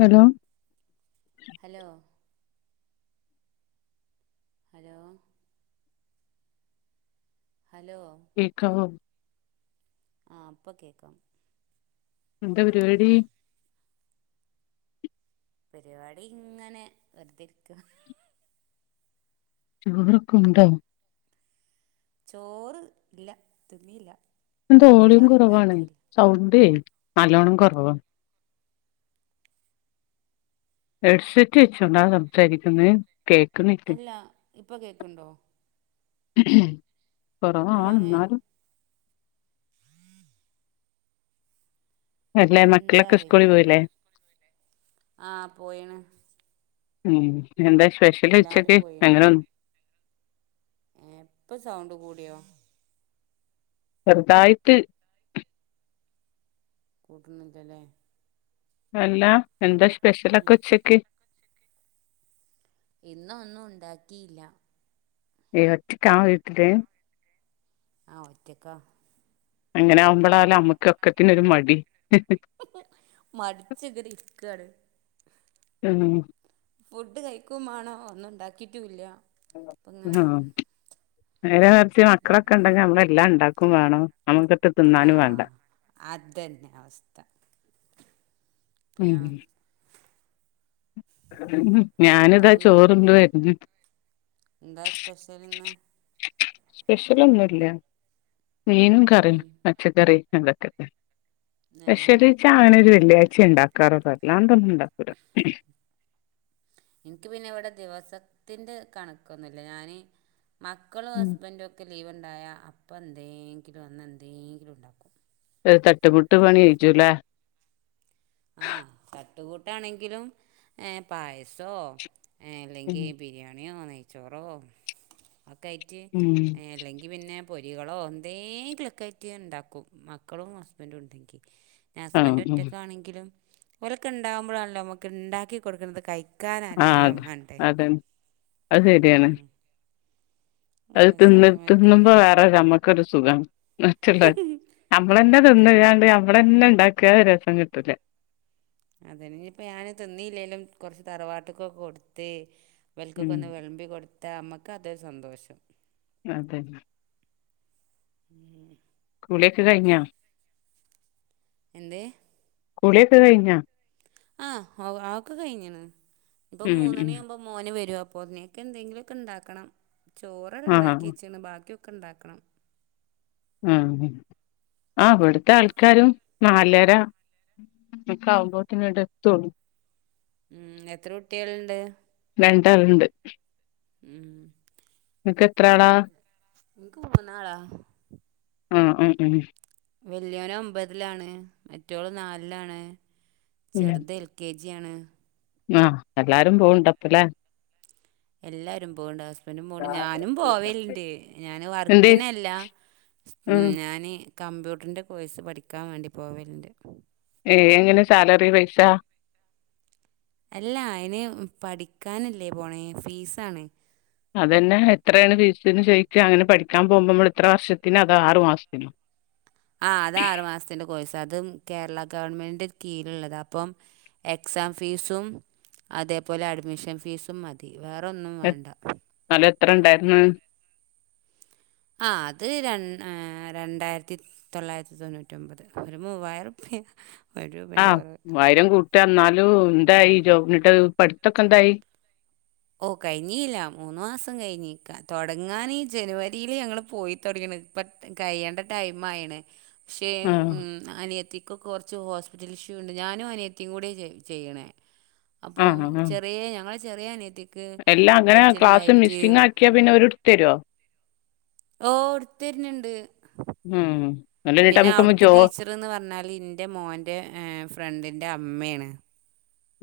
Hello hello hello hello കേൾക്കവോ ആഹ് ഇപ്പൊ കേക്കാം എന്താ പരിപാടി പരിപാടി ഇങ്ങനെ വെറുതെ ഇരിക്കുവാ ചോറ്ക്കെ ഉണ്ടോ ചോറ് ഇല്ല തിന്നില്ല എന്തോളിയും കറി കുറവാണേ ഉണ്ടാക്കിയില്ല സൗണ്ടേ നലോണം കുറവാണ് ഹെഡ്സെറ്റ് വെച്ചോണ്ടാ സംസാരിക്കുന്നേ കേ അല്ല ഇപ്പ കേക്കണ്ടോ [unintelligible] ഇപ്പോഴും കുറാവാണ് അങ്ങെ എന്നാലും അല്ലെ എന്താ മക്കളൊക്കെ സ്കൂളിൽ പോയില്ലേ ആഹ് പോയേണ് ഉം എന്താ സ്പെഷ്യല് എല്ലാരും ഉച്ചക്ക് അങ്ങനെ എപ്പ സൗണ്ട് കൂടിയോ ചെറുതായിട്ട് പോകുന്നതല്ലേ അല്ല എന്താ സ്പെഷ്യല് ആക്കെ ഉച്ചക്ക് ഇന്നൊന്നും ഉണ്ടാക്കിയില്ല നീ ഒറ്റയ്ക്ക് ആണോ വീട്ടില് ആഹ് ഒറ്റക്കാ അങ്ങനെ ആവുമ്പോളാല്ലേ അമ്മക്കൊക്കത്തിനൊരു മടി മടിച്ചങ്ങനെ ഇരിക്കയാണ് ഉം ഫുഡ് കഴിക്കുംമാണം ഒന്നുണ്ടാക്കിട്ടുല്ല്യ ആഹ് നേരെ മറിച്ച് മക്കളൊക്കെ ഉണ്ടെങ്കി നമ്മളെല്ലാം ഉണ്ടാക്കും വേണം ആമക്ക് ട്ട് ആഹ് അതെന്നെ അവസ്ഥ പി ആഹ് ഞാനിതാ ചോറുണ്ട് വരുന്നു എന്താ സ്പെഷ്യലിന്ന് സ്പെഷ്യലൊന്നും ഇല്ല മീനും കറീം ഉം പച്ചക്കറി അതൊക്കെ ആഹ് സ്പെഷലിച്ചാ അതന്നെ അങ്ങനൊരു വെള്ളിയാഴ്ച ഉണ്ടാക്കാറുള്ളോ അല്ലാതൊന്നും ഉണ്ടാക്കൂല്ല എനിക്ക് പിന്നെ ഇവിടെ ദിവസത്തിന്റെ കണക്കൊന്നുമല്ല ഞാന് മാ മക്കളും ഉം ഹസ്ബൻഡും ഒക്കെ ലീവ് ഉണ്ടായാൽ അപ്പം എന്തെങ്കിലും അന്ന് എന്തെങ്കിലും ഉണ്ടാക്കും ഒരുതട്ടുമുട്ട് പണി കഴിച്ചുലേ അത് തട്ടുകൂട്ടാണെങ്കിലും ഏഹ് പായസോ ഉം അല്ലെങ്കിൽ ബിരിയാണിയോ നെയ്ച്ചോറോ ഒക്കെ ആയിട്ട് അല്ലെങ്കി ക്ക് പിന്നെ പൊരികളോ എന്തെങ്കിലൊക്കെ ആയിട്ട് ഉണ്ടാക്കും മക്കളും ഹസ്ബൻഡും ഉണ്ടെങ്കിൽ ആഹ് ഹസ്ബൻ് ഉം ഒറ്റക്കണെങ്കിലും ഒലൊക്കെ ഉണ്ടകുമ്പോഴാണല്ലോ നമുക്ക് ഉണ്ടാക്കി കൊടുക്കുന്നത് കൈ ആഹ് ക്കാനാരെങ്കിലും അതെ വേണ്ടേ അതന്നെ അത് ശരിയാണ് ഉം. നല്ല അത് തിന്ന് രസമായിട്ട് മറ്റ് തിന്നുമ്പോ വേറെ നമ്മക്ക് ഒരു സുഖണ് നച്ചുള്ള നമ്മളന്നെ അതന്നെ തിന്ന്ങ്കാണ്ട് നമ്മളന്നെ ഉണ്ടാക്കിയാ രസം കിട്ടൂല അതനി ഇപ്പോ ഞാന് തിന്നില്ലെലും കുറച്ച് തറവാട്ട്ക്കൊക്കെ കൊടുത്തെ ഇവൽക്കൊക്കെ ഉം ഒന്ന് വിളമ്പി കൊടുത്ത നമ്മക്ക് അതൊരു സന്തോഷം അതെ ഉം കുളിയൊക്കെ കഴിഞ്ഞാ എന്തെ കുളിയൊക്കെ കഴിഞ്ഞ ആഹ് ഔ അതൊക്കെ കഴിഞ്ഞണ് ഇപ്പം ഉം ഉം മൂന്നണിയ ആവുമ്പോ മോന് വരുവാ അപ്പോത്തിന് എന്തെങ്കിലുമൊക്കെ ഉണ്ടാക്കണം ചോറ് ആഹ് ഉണ്ടാക്കി വെച്ചാണ് ബാക്കി ഒ ക്കെ ഉണ്ടാക്കണം ഉം ഉം ആഹ് അവിടുത്തെ ആൾക്കാരും നാലര ഒക്കെ ആവുമ്പോത്തിന് ഇങ്ങട് എത്തുള്ളു ഉം എത്ര കുട്ടികളുണ്ട് രണ്ടാളുണ്ട് ഉം നിക്ക് എത്രാളാ എനിക്ക് മൂന്നാളാ ആഹ് ആഹ് ഉം വെല്യോന് ഒമ്പതിലാണ് മറ്റോള് നാലിലാണ് ചെറുത് എൽ കെ ജിയാണ് ആഹ് എല്ലാരും പോണണ്ടപ്പല്ലേ എല്ലാരും പോണ് ണ്ട് ഹസ് ബൻറും പൊണ്ട് ഞാനും പോവലുണ്ട് ഞാൻ എന്ത് വർക്കിനല്ല ഉം ഞാന് കമ്പ്യൂട്ടറിൻ്റെ കോഴ്സ് പഠിക്കാൻ വേണ്ടി പോവലുണ്ട് ഏയ് എങ്ങനെ സാലറി പൈസ അല്ല അതിന് പഠിക്കാനല്ലേ പോണേ ഫീസാണ് അതന്നെ എത്രയാണ് ഫീസ് ന്ചോദിക്ക അങ്ങനെ പഠിക്കാൻ പോകുമ്പോ നമ്മൾ എത്ര വർഷത്തിനോ അതോ ആറു മാസത്തിനോ ആഹ് അത് ആറു മാസത്തിന്റെ കോഴ്സ് അതും കേരള ഗവൺമെന്റ് കീഴുള്ളതാ അപ്പം എക്സാം ഫീസും അതേപോലെ അഡ്മിഷൻ ഫീസും മതി വേറൊന്നും വേണ്ട അല എത്ര ഉണ്ടായിരുന്നു ആഹ് അത് ര രണ്ടായിരത്തി തൊള്ളായിരത്തി തൊണ്ണൂറ്റി ഒമ്പത് ഒരു മൂവായിരം റുപ്യ ഒരു രൂപേൻ്റെ കുറവ് ആഹ് ആയിരം കൂട്ടിന്നാലും എന്തായി ജോബിനിട്ട് പഠിത്തൊക്കെ എന്തായി ഓ കഴിഞ്ഞില്ല മൂന്ന് മാസം കഴിഞ്ഞക്കാം തുടങ്ങാൻ ഈ ജനുവരിയിൽ ഞങ്ങൾ പോയി തുടങ്ങുന്നത് ഇപ്പ കഴയ്യേണ്ട ടൈം ആയിണ് പക്ഷേ ആ ഉ അനിയത്തിക്ക കുറച്ച് ഹോസ്പിറ്റൽ ഇഷ്യൂ ഉണ്ട് ഞാനും അനിയത്തിയും കൂടി ചെയ്യണേ ആ അപ്പം ആ ചെറിയ ഞങ്ങൾ ചെറിയനത്തി എല്ലാം അങ്ങനെ ക്ലാസ് മിസ്സിങ് ആക്കിയാ പിന്നെ ഒരിടുത്ത് തരുവോ ഓ ഒടുത്തരരുന്നുണ്ട് ഉം അല്ല എന്നിട്ട് പിന്നെ നമുക്ക്മ്മ അവിടുത്തെ ജോ ടീച്ചർന്ന് പറഞ്ഞാൽ എറെ മോന്റെ ഫ്രണ്ടിന്റെ അമ്മയാണ്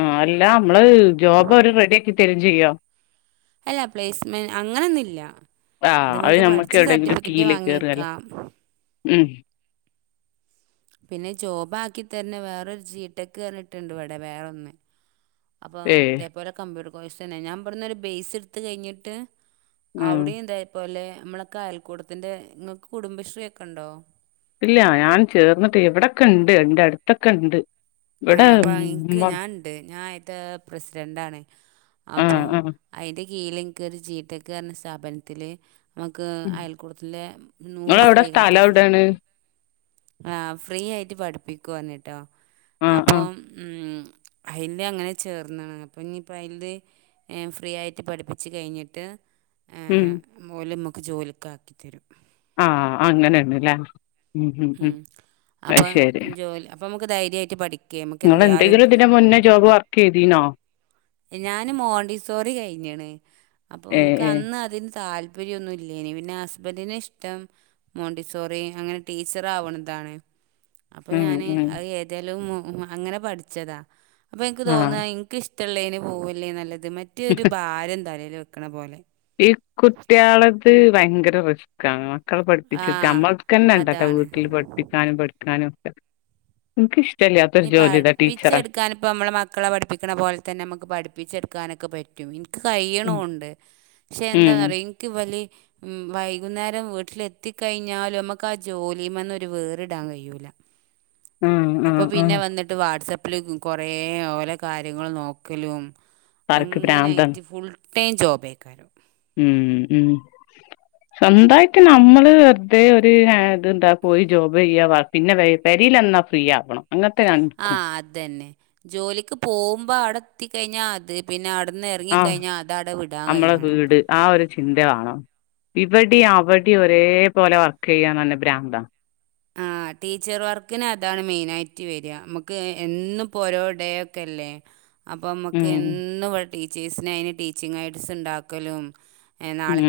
ആഹ് അല്ല നമ്മള് ജോബ് അവര് റെഡി ആക്കി തരിയും ചെയ്യോ അല്ല പ്ലേസ്മെൻറ് അങ്ങനെയൊന്നുമില്ല ഇത് ആഹ് അത് നമുക്ക് നമ്മക്ക് പഠിച്ച് എവിടെയെങ്കിലും സർട്ടിഫിക്കറ്റ് കീല് കേറുകല്ലേ വാങ്ങിയേക്കാം ഉം പിന്നെ ജോബ് ആക്കി തന്നെ വേറൊരു ചീട്ടക്ക് കഞ്ഞിട്ടുണ്ട് ഇവിടെ വേറെൊന്ന് അപ്പം ഏ ഇതേപോലെ കമ്പ്യൂട്ടർ കോഴ്സ് തന്നെ ഞാൻ പറഞ്ഞൊരു ബേയ്സ് എടുത്ത് കഴിഞ്ഞിട്ട് ഉം അവിടെ എന്തായപ്പോലെ നമ്മളൊക്കെ അയൽക്കൂടത്തിന്റെ നിങ്ങൾക്ക് കുടുംബശ്രീ ഒക്കെ ഉണ്ടോ ഇല്ല ഞാൻ ചേർന്നിട്ട് എവിടൊക്കെ ഉണ്ട് എന്റെ അടുത്തൊക്കെ ഉണ്ട് ആഹ് അപ്പം എനിക്ക് ഞനുണ്ട് ഞാൻ അതിത്തെ പ്രസിഡൻ്റാണ് ആഹ് അപ്പം ആഹ് അതിന്റെ കീഴ എങ്ങക്ക് ഒരു ജീടെക്ക് കാരന്റെ സ്ഥാപനത്തില് നമുക്ക് ഉം അയൽക്കൂടത്തിലെ നൂറ് നിങ്ങളവിടെ സ്ത്രീകൾക്ക് സ്ഥലം ഫ്രീ എവിടാണ് ആഹ് ഫ്രീ ആയിട്ട് പഠിപ്പിക്കുന്ന കേട്ടോ ആഹ് ആഹ് അപ്പം അതില് അങ്ങനെ ചേർന്നാണ് അപ്പം ഇനിയിപ്പോം അതില് ഫ്രീ ആയിട്ട് പഠിപ്പിച്ച് കഴിഞ്ഞിട്ട് ഉം പോലും നമുക്ക് ജോലിയൊക്കെ ആക്കിത്തരും ആഹ് അങ്ങനെയണല്ലേ ഉംഅപ്പം ജോലി അപ്പം നമുക്ക് ധൈര്യമായിട്ട് പഠിക്ക നിങ്ങ എന്തെങ്കിലും ഇതിന് മുന്നേ ജോബ് വർക്ക് ചെയ്തീനോ ഞാന് മോണ്ടിസോറി കഴിഞ്ഞാണ് അപ്പൊ ഏ ഇനിക്ക് ഏ അന്ന് അതിന് താല്പര്യം താപര്യ ഒന്നും ഇല്ലനി പിന്നെ ഹസ്ബന്ഡന്റിന് ഇഷ്ടം മോണ്ടിസോറി അങ്ങനെ ടീച്ചർ ആവണ ഇതാണ് അപ്പൊ ഉം ഞാന് ഉം ഏതാലും അങ്ങനെ പഠിച്ചതാ അപ്പൊ എനിക്ക് തോന്നുന്ന ആഹ് എനിക്ക്ഷ്ട ഒത്തുള്ളേന് പോവല്ലേ നല്ലത് മറ്റേൊരു ഭാരം തലേൽ വെക്കണ പോലെ ഈ കുട്ടികളത് ഭയങ്കര പ്രശ മക്കളെ ആ പഠിപ്പിച്ചു നമ്മൾക്ക്ന്നെണ്ടട്ട അതാണ് വീട്ടിൽ പഠി പഠിക്കാനും പഠിക്കാനും ഒക്കെ എനക്ക് ഇഷ്ടമല്ലാത്തൊരു ജോലി ഇതാ ടീച്ചറ ക്കാന ഇപ്പോ നമ്മള മക്കളെ പഠിക്കുന്ന പോലെന്നെ നമുക്ക് പഠിപ്പിച്ചെടുക്കാനൊക്കെ പറ്റും പറ്റും എനിക്ക് ഉം കഴിയണുണ്ട് പക്ഷെ ഉം എന്താന്നറിയാ എനിക്ക് വല ഉം വൈകുന്നേരം വീട്ടില എത്തിക്കഴിഞ്ഞാലും നമ്മുക്ക് ആ ജോലി വന്നൊരു വേറിടാൻ കഴിയൂല ഉം അപ്പൊ പിന്നെ വന്നിട്ട് വാട്സാപ്പില് കൊറേ ഓലെ കാര്യങ്ങൾ നോക്കലും ആൾക്ക് ഭ്രാന്താണ് അങ്ങനൊയിട്ട് ഫുൾ ടൈം ജോബേക്കാരോ ഉം ഉം സ്വന്തായിട്ട് നമ്മള് വെറുതെ ഒരു ഇതെന്താ പോയി ജോബ് ചെയ്യാ പിന്നെ പരിൽന്നാ ഫ്രീ ആക്കണം അങ്ങനത്തെ നിക്കും ആഹ് അത് തന്നെ ജോലിക്ക് പോകുമ്പോ അവിടെ എത്തിക്കഴിഞ്ഞാ അത് പിന്നെ അവിടുന്ന് ആഹ് ഇറങ്ങിക്കഴിഞ്ഞാൽ അത് അവിടെ വിടാൻ നമ്മളെ കഴിയണം വീട് ആഹ് ഒരു ചിന്ത വേണം ഇവടിം അവടിം ഒരേപോലെ വർക്ക് ചെയ്യാൻ തന്നെ ബ്രാന്താണ് ആഹ് [inaudible] ടീച്ചർ വർക്കിന് അതാണ് മെയിനായിട്ട് വരിക നമുക്ക് എന്നും ഓരോ ഡേ ഒക്കെയില്ലേ അപ്പം മ്മക്ക് ഉം എന്നും ഇവിടെ ടീച്ചേഴ്സിന് അയ്ന് ടീച്ചിങ് ഐഡ്സ് ണ്ടാക്കലും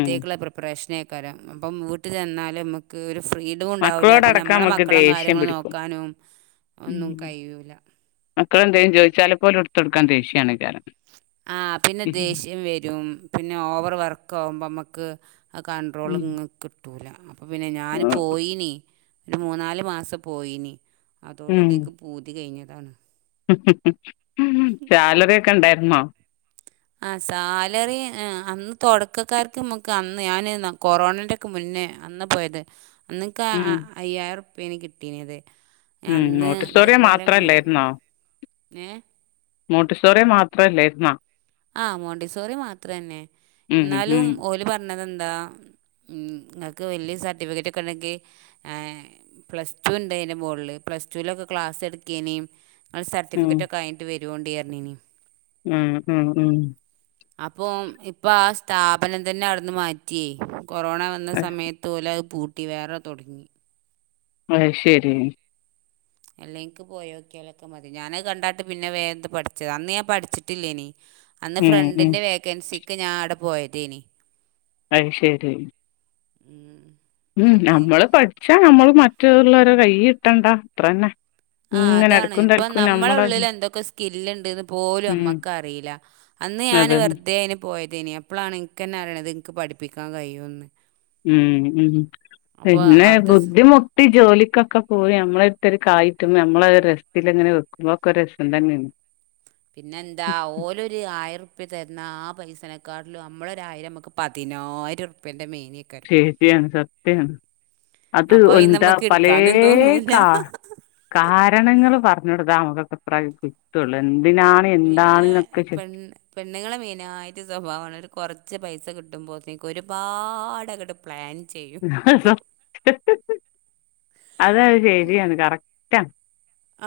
ഉം പ്രിപ്പറേഷനേക്കാരം അപ്പം വീട്ടിൽ ചെന്നാലും നമുക്ക് ഒരു ഫ്രീഡും ണ്ടാവില്ല മക്കളോടടക്കം നമ്മളെ നമ്മക്ക് മക്കളും ദേഷ്യം കാര്യങ്ങളും പിടിക്കും നോക്കാനും ഉം ഒന്നും കഴിയൂല്ല മക്കളെന്തേലും ചോദിച്ചാൽ പോലും എടുത്തടുക്കാൻ ദേഷ്യണ്കാരം ആഹ് പിന്നെ ദേഷ്യം വരും പിന്നെ ഓവർ വർക്ക് ആകുമ്പോ നമ്മക്ക് ആഹ് കണ്ട്രോള് ങ്ങ്ക്കിട്ടൂല അപ്പം പിന്നെ ഞാൻ പോയിനി ഒരു മൂന്നാല് മാസം പോയിനി ഉം അതോടുകൂടെ ന്ക്ക് പൂതി കഴിഞ്ഞതാണ് സാലറി ഒക്കെണ്ടായിരുന്നോ ആഹ് സാലറി അന്ന് തുടക്കക്കാർക്ക് നമ്മക്ക് അന്ന് ഞാൻ കൊറോണന്റെ മുന്നേ അന്ന് പോയത് അന്ന്ക്ക് ഉം അയ്യായിർപ്യാണ് കിട്ടീനത് ഉം അന്ന് നോട്ടിസോറിയോ ഇതേപോലെ മൂന്ന് മാത്രല്ലായിരുന്നോ ഏ മോട്ടിസോറിയ മാത്രല്ലായിരുന്നാ ആഹ് മോണ്ടിസോറി മാത്രന്നെ ഉം എന്നാലും ഉം ഓല് പറഞ്ഞതെന്താ ങ്ങക്ക് വല്യ സർട്ടിഫിക്കറ്റ് ഒക്കെ ഉണെങ്കി പ്ലസ്ടുണ്ട് അയ്ന്റെ മോളിൽ പ്ലസടുലൊക്കെ ക്ലാസ് എടുക്കനേയും അത് ഉം സർട്ടിഫിക്കറ്റോക്കെ അയിട്ട് വരോണ്ടി പറഞ്ഞീനി ഉം ഉം ഉം അപ്പൊ ഇപ്പ സ്ഥാപനം തന്നെ അവിടുന്ന് മാറ്റിയേ കൊറോണ വന്ന സമയത്ത് തൊലെ അത് പൂട്ടി വേറെ തുടങ്ങി അയ്ശെരി അല്ലെനിക്ക് പോയോക്കിയാലൊക്കെ മതി ഞാനൻ കണ്ടാട്ട് പിന്നെ വേന്ത പഠിച്ചത് അന്ന് ഞാൻ പഠിച്ചിട്ടില്ലേനി അന്ന് ഉം ഉം ഫ്രണ്ടിന്റെ വേക്കൻസിക്ക് ഞാൻ അവിടെ പോയതേനി അയ്ശെരി ഉം ഉം നമ്മള് അന്ന് പഠിച്ചാ നമ്മൾ മറ്റുള്ളവരോട് കൈയ്യീട്ടണ്ട അത്രന്നെ ആഹ് ഇങ്ങനെ അതാണ് എടക്കും ഇപ്പൊ തലക്കും നമ്മള നമ്മള് ഉള്ളിൽ എന്തൊക്കെ സ്കില്ലണ്ട്ന്ന് പോലും ഉം അമ്മക്ക് അറില അന്ന് ഞാന് അതെ വെറുതെയിന് പോയതേനി അപ്പളാണ് ഇനക്കന്നെ അറിണത് ഇന്ക്ക് പഠിപ്പിക്കാൻ കഴിയുമെന്ന് ഉം ഉം അപ്പോൾ പിന്നെ അവിടുത്തെ സ്- ബുദ്ധിമുട്ട മുട്ടി ജോലിക്കൊക്കെ പോയി നമ്മളെടുത്തൊരു കായ് കിട്ടുമ്പോ നമ്മള ഒരു രസത്തിൽ ഇങ്ങനെ വെക്കുമ്പോക്കെ രസം തന്നെണ് [inaudible] പിന്നെന്താ ഓലോ ഒരു ആയിരർപ്യ തര്ന്ന ആഹ് പൈസനെക്കാട്ടും നമ്മളൊരായിരം നമുക്ക് പതിനായിരർപ്യന്റെ മേലേകാരം സത്യാണ് അത് അപ്പോൾ ഇന്ന് എന്താ നമുക്ക് പലേ എടുക്കാനും തോന്നൂല കാ കാരണങ്ങൾ പറഞ്ഞോട്താ നമുക്കൊക്കെ ഇത്ര കിട്ടുള്ളു എന്തിനാണ് എന്താണ് പിന്നെ ചോയ്ക പെണ്ണ് പെണ്ണുങ്ങളെ മെയിനായിട്ട് സ്വഭാവമാണ് ഒരു കുറച്ച് പൈസ കിട്ടുമ്പോഴത്തേക്ക് ഒരുപാടെങ്ങട്ട് പ്ലാൻ ചെയ്യും അതത് ശരിയാണ് കറക്റ്റ്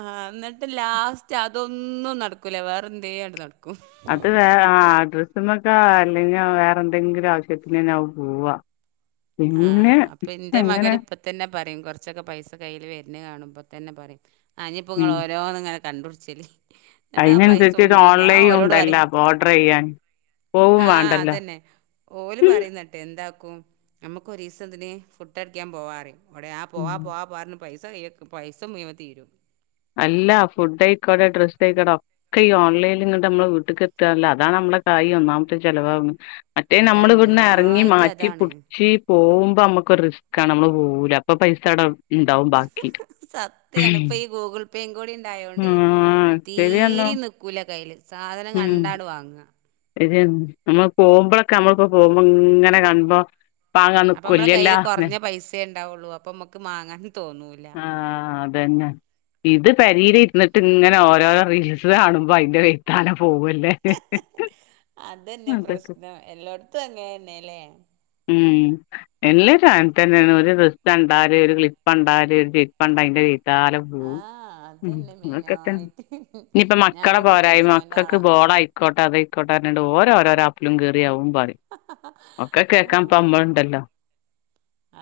ആഹന്നിട്ട് ലാസ്റ്റ് അതൊന്നും നടക്കൂല വേറെന്തലും നടക്കും അത് വേ ആഹ് ഡ്രസ്സമ്മൊക്കെ അല്ലെങ്കി വേറെ എന്തെങ്കിലും ആവശ്യത്തിനാവും പോവാ പിന്നെ ആഹ് അപ്പൊ ഇന്റെ ഇപ്പങ്ങനെ മകന് ഇപ്പ തന്നെ പറയും കുറച്ചൊക്കെ പൈസ കയ്യിൽ വരുണെ കാണുമ്പോ തന്നെ പറയും അനിപ്പോങ്ങൾ ഓരോന്ന ഇങ്ങനെ കണ്ടുട്ച്ചൽ അതിനനുസരിച്ചിട്ട് ഓൺലൈൻ ഉണ്ടല്ല പറയും അപ്പൊ ഓർഡർ ചെയ്യാൻ പോവും ആഹ് വേണ്ടല്ലോ അതന്നെ ഓല് പറയുന്നട്ടെന്താക്കും നമുക്ക് ഒരു ദിവസം ഇതിന് ഫുഡ് അടിക്കാൻ പോവാറിയും ഓടെ ആഹ് പോവാ പോവാ പോ പറയു പൈസ പൈസ മുയവനും തീരും അല്ല ഫുഡ് ആയിക്കോട്ടെ ഡ്രസ്സ് ആയിക്കോട്ടെ ക്കെ ഈ ഓൺലൈനിൽ ഇങ്ങട്ട് നമ്മള വീട്ടിക്ക് എത്തോല്ല അതാണ് നമ്മളെ കായി ഒന്നാമത്തെ ചിലവാവുന്നെ മറ്റേ നമ്മള് അതാണ് ഇവിടുന്ന് എറങ്ങി മെയിനായിട്ട് അതാണ് മാറ്റിപ്പുടിച്ച് പോകുമ്പോ നമ്മുക്കൊരു റിസ്ക്കാണ് നമ്മള് പോവൂല അപ്പൊ പൈസ അവിടവെ സത്യം ആണ് ഇപ്പോ ഈ ഗൂഗിൾ പേ കൂടി ഇണ്ടായോണ്ട ആഹ് ശരിയെന്നോ തീരെ നിക്കൂല കൈയ്യില് സാധനം കണ്ടാ അട് വാങ്ങുക ഇത് [unintelligible] നമ്മള് പോകുമ്പളൊക്കെ നമ്മക്ക് പോകുമ്പോ ഇങ്ങനെ കാണുമ്പോ വാങ്ങാൻ നിക്കുവല്ല്യേല്ലാന്ന് പൈസെ ഉണ്ടാവുള്ളൂ അപ്പൊ നമുക്ക് മാങ്ങാനും തോന്നൂല ആഹ് അതന്നെ ഇത് പെരയില് ഇരുന്നിട്ട് ഇങ്ങനെ ഓരോരോ റീൽസ് കാണുമ്പോ അതിന്റെ കൈത്താന പോവുവല്ലേ ഹ് ഹ് ഹ് അതന്നെ പ്രശ്നം എല്ലോടുത്തും അങ്ങനെ തന്നെ അല്ലേ ഉം എല്ലരും അങ്ങനെ തന്നെയാണ് ഒരു ഡ്രസ് കണ്ടാല് ഒരു ക്ലിപ്പ് കണ്ടാല് ഒരു ചെരുപ്പ് കണ്ട അതിന്റെ താലെ പോവും ആഹ് ഉം അതന്നെ അതൊക്കെ തന്നെ മെയിനായിട്ട് ഇനിപ്പോ മക്കള ഞാനൊക്കെ പോരായിമ മീഷോന്റെ മക്കക്ക് ആളാ ബോളായി ക്കോട്ടേ അതായിക്കോട്ടെ പറഞ്ഞോണ്ട് ഓരോരോരോ ആപ്പിലും കയറിയവും പറയും ഒക്കെ കേൾക്കാൻ ഇപ്പ ആഹ് നമ്മളിണ്ടല്ലോ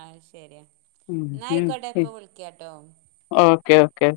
അത് ശരിയാ ഉം എന്ന ആയിക്കോട്ടെ ഇപ്പൊ വിളിക്കാട്ടോ ഓക്കേ ഓക്കെ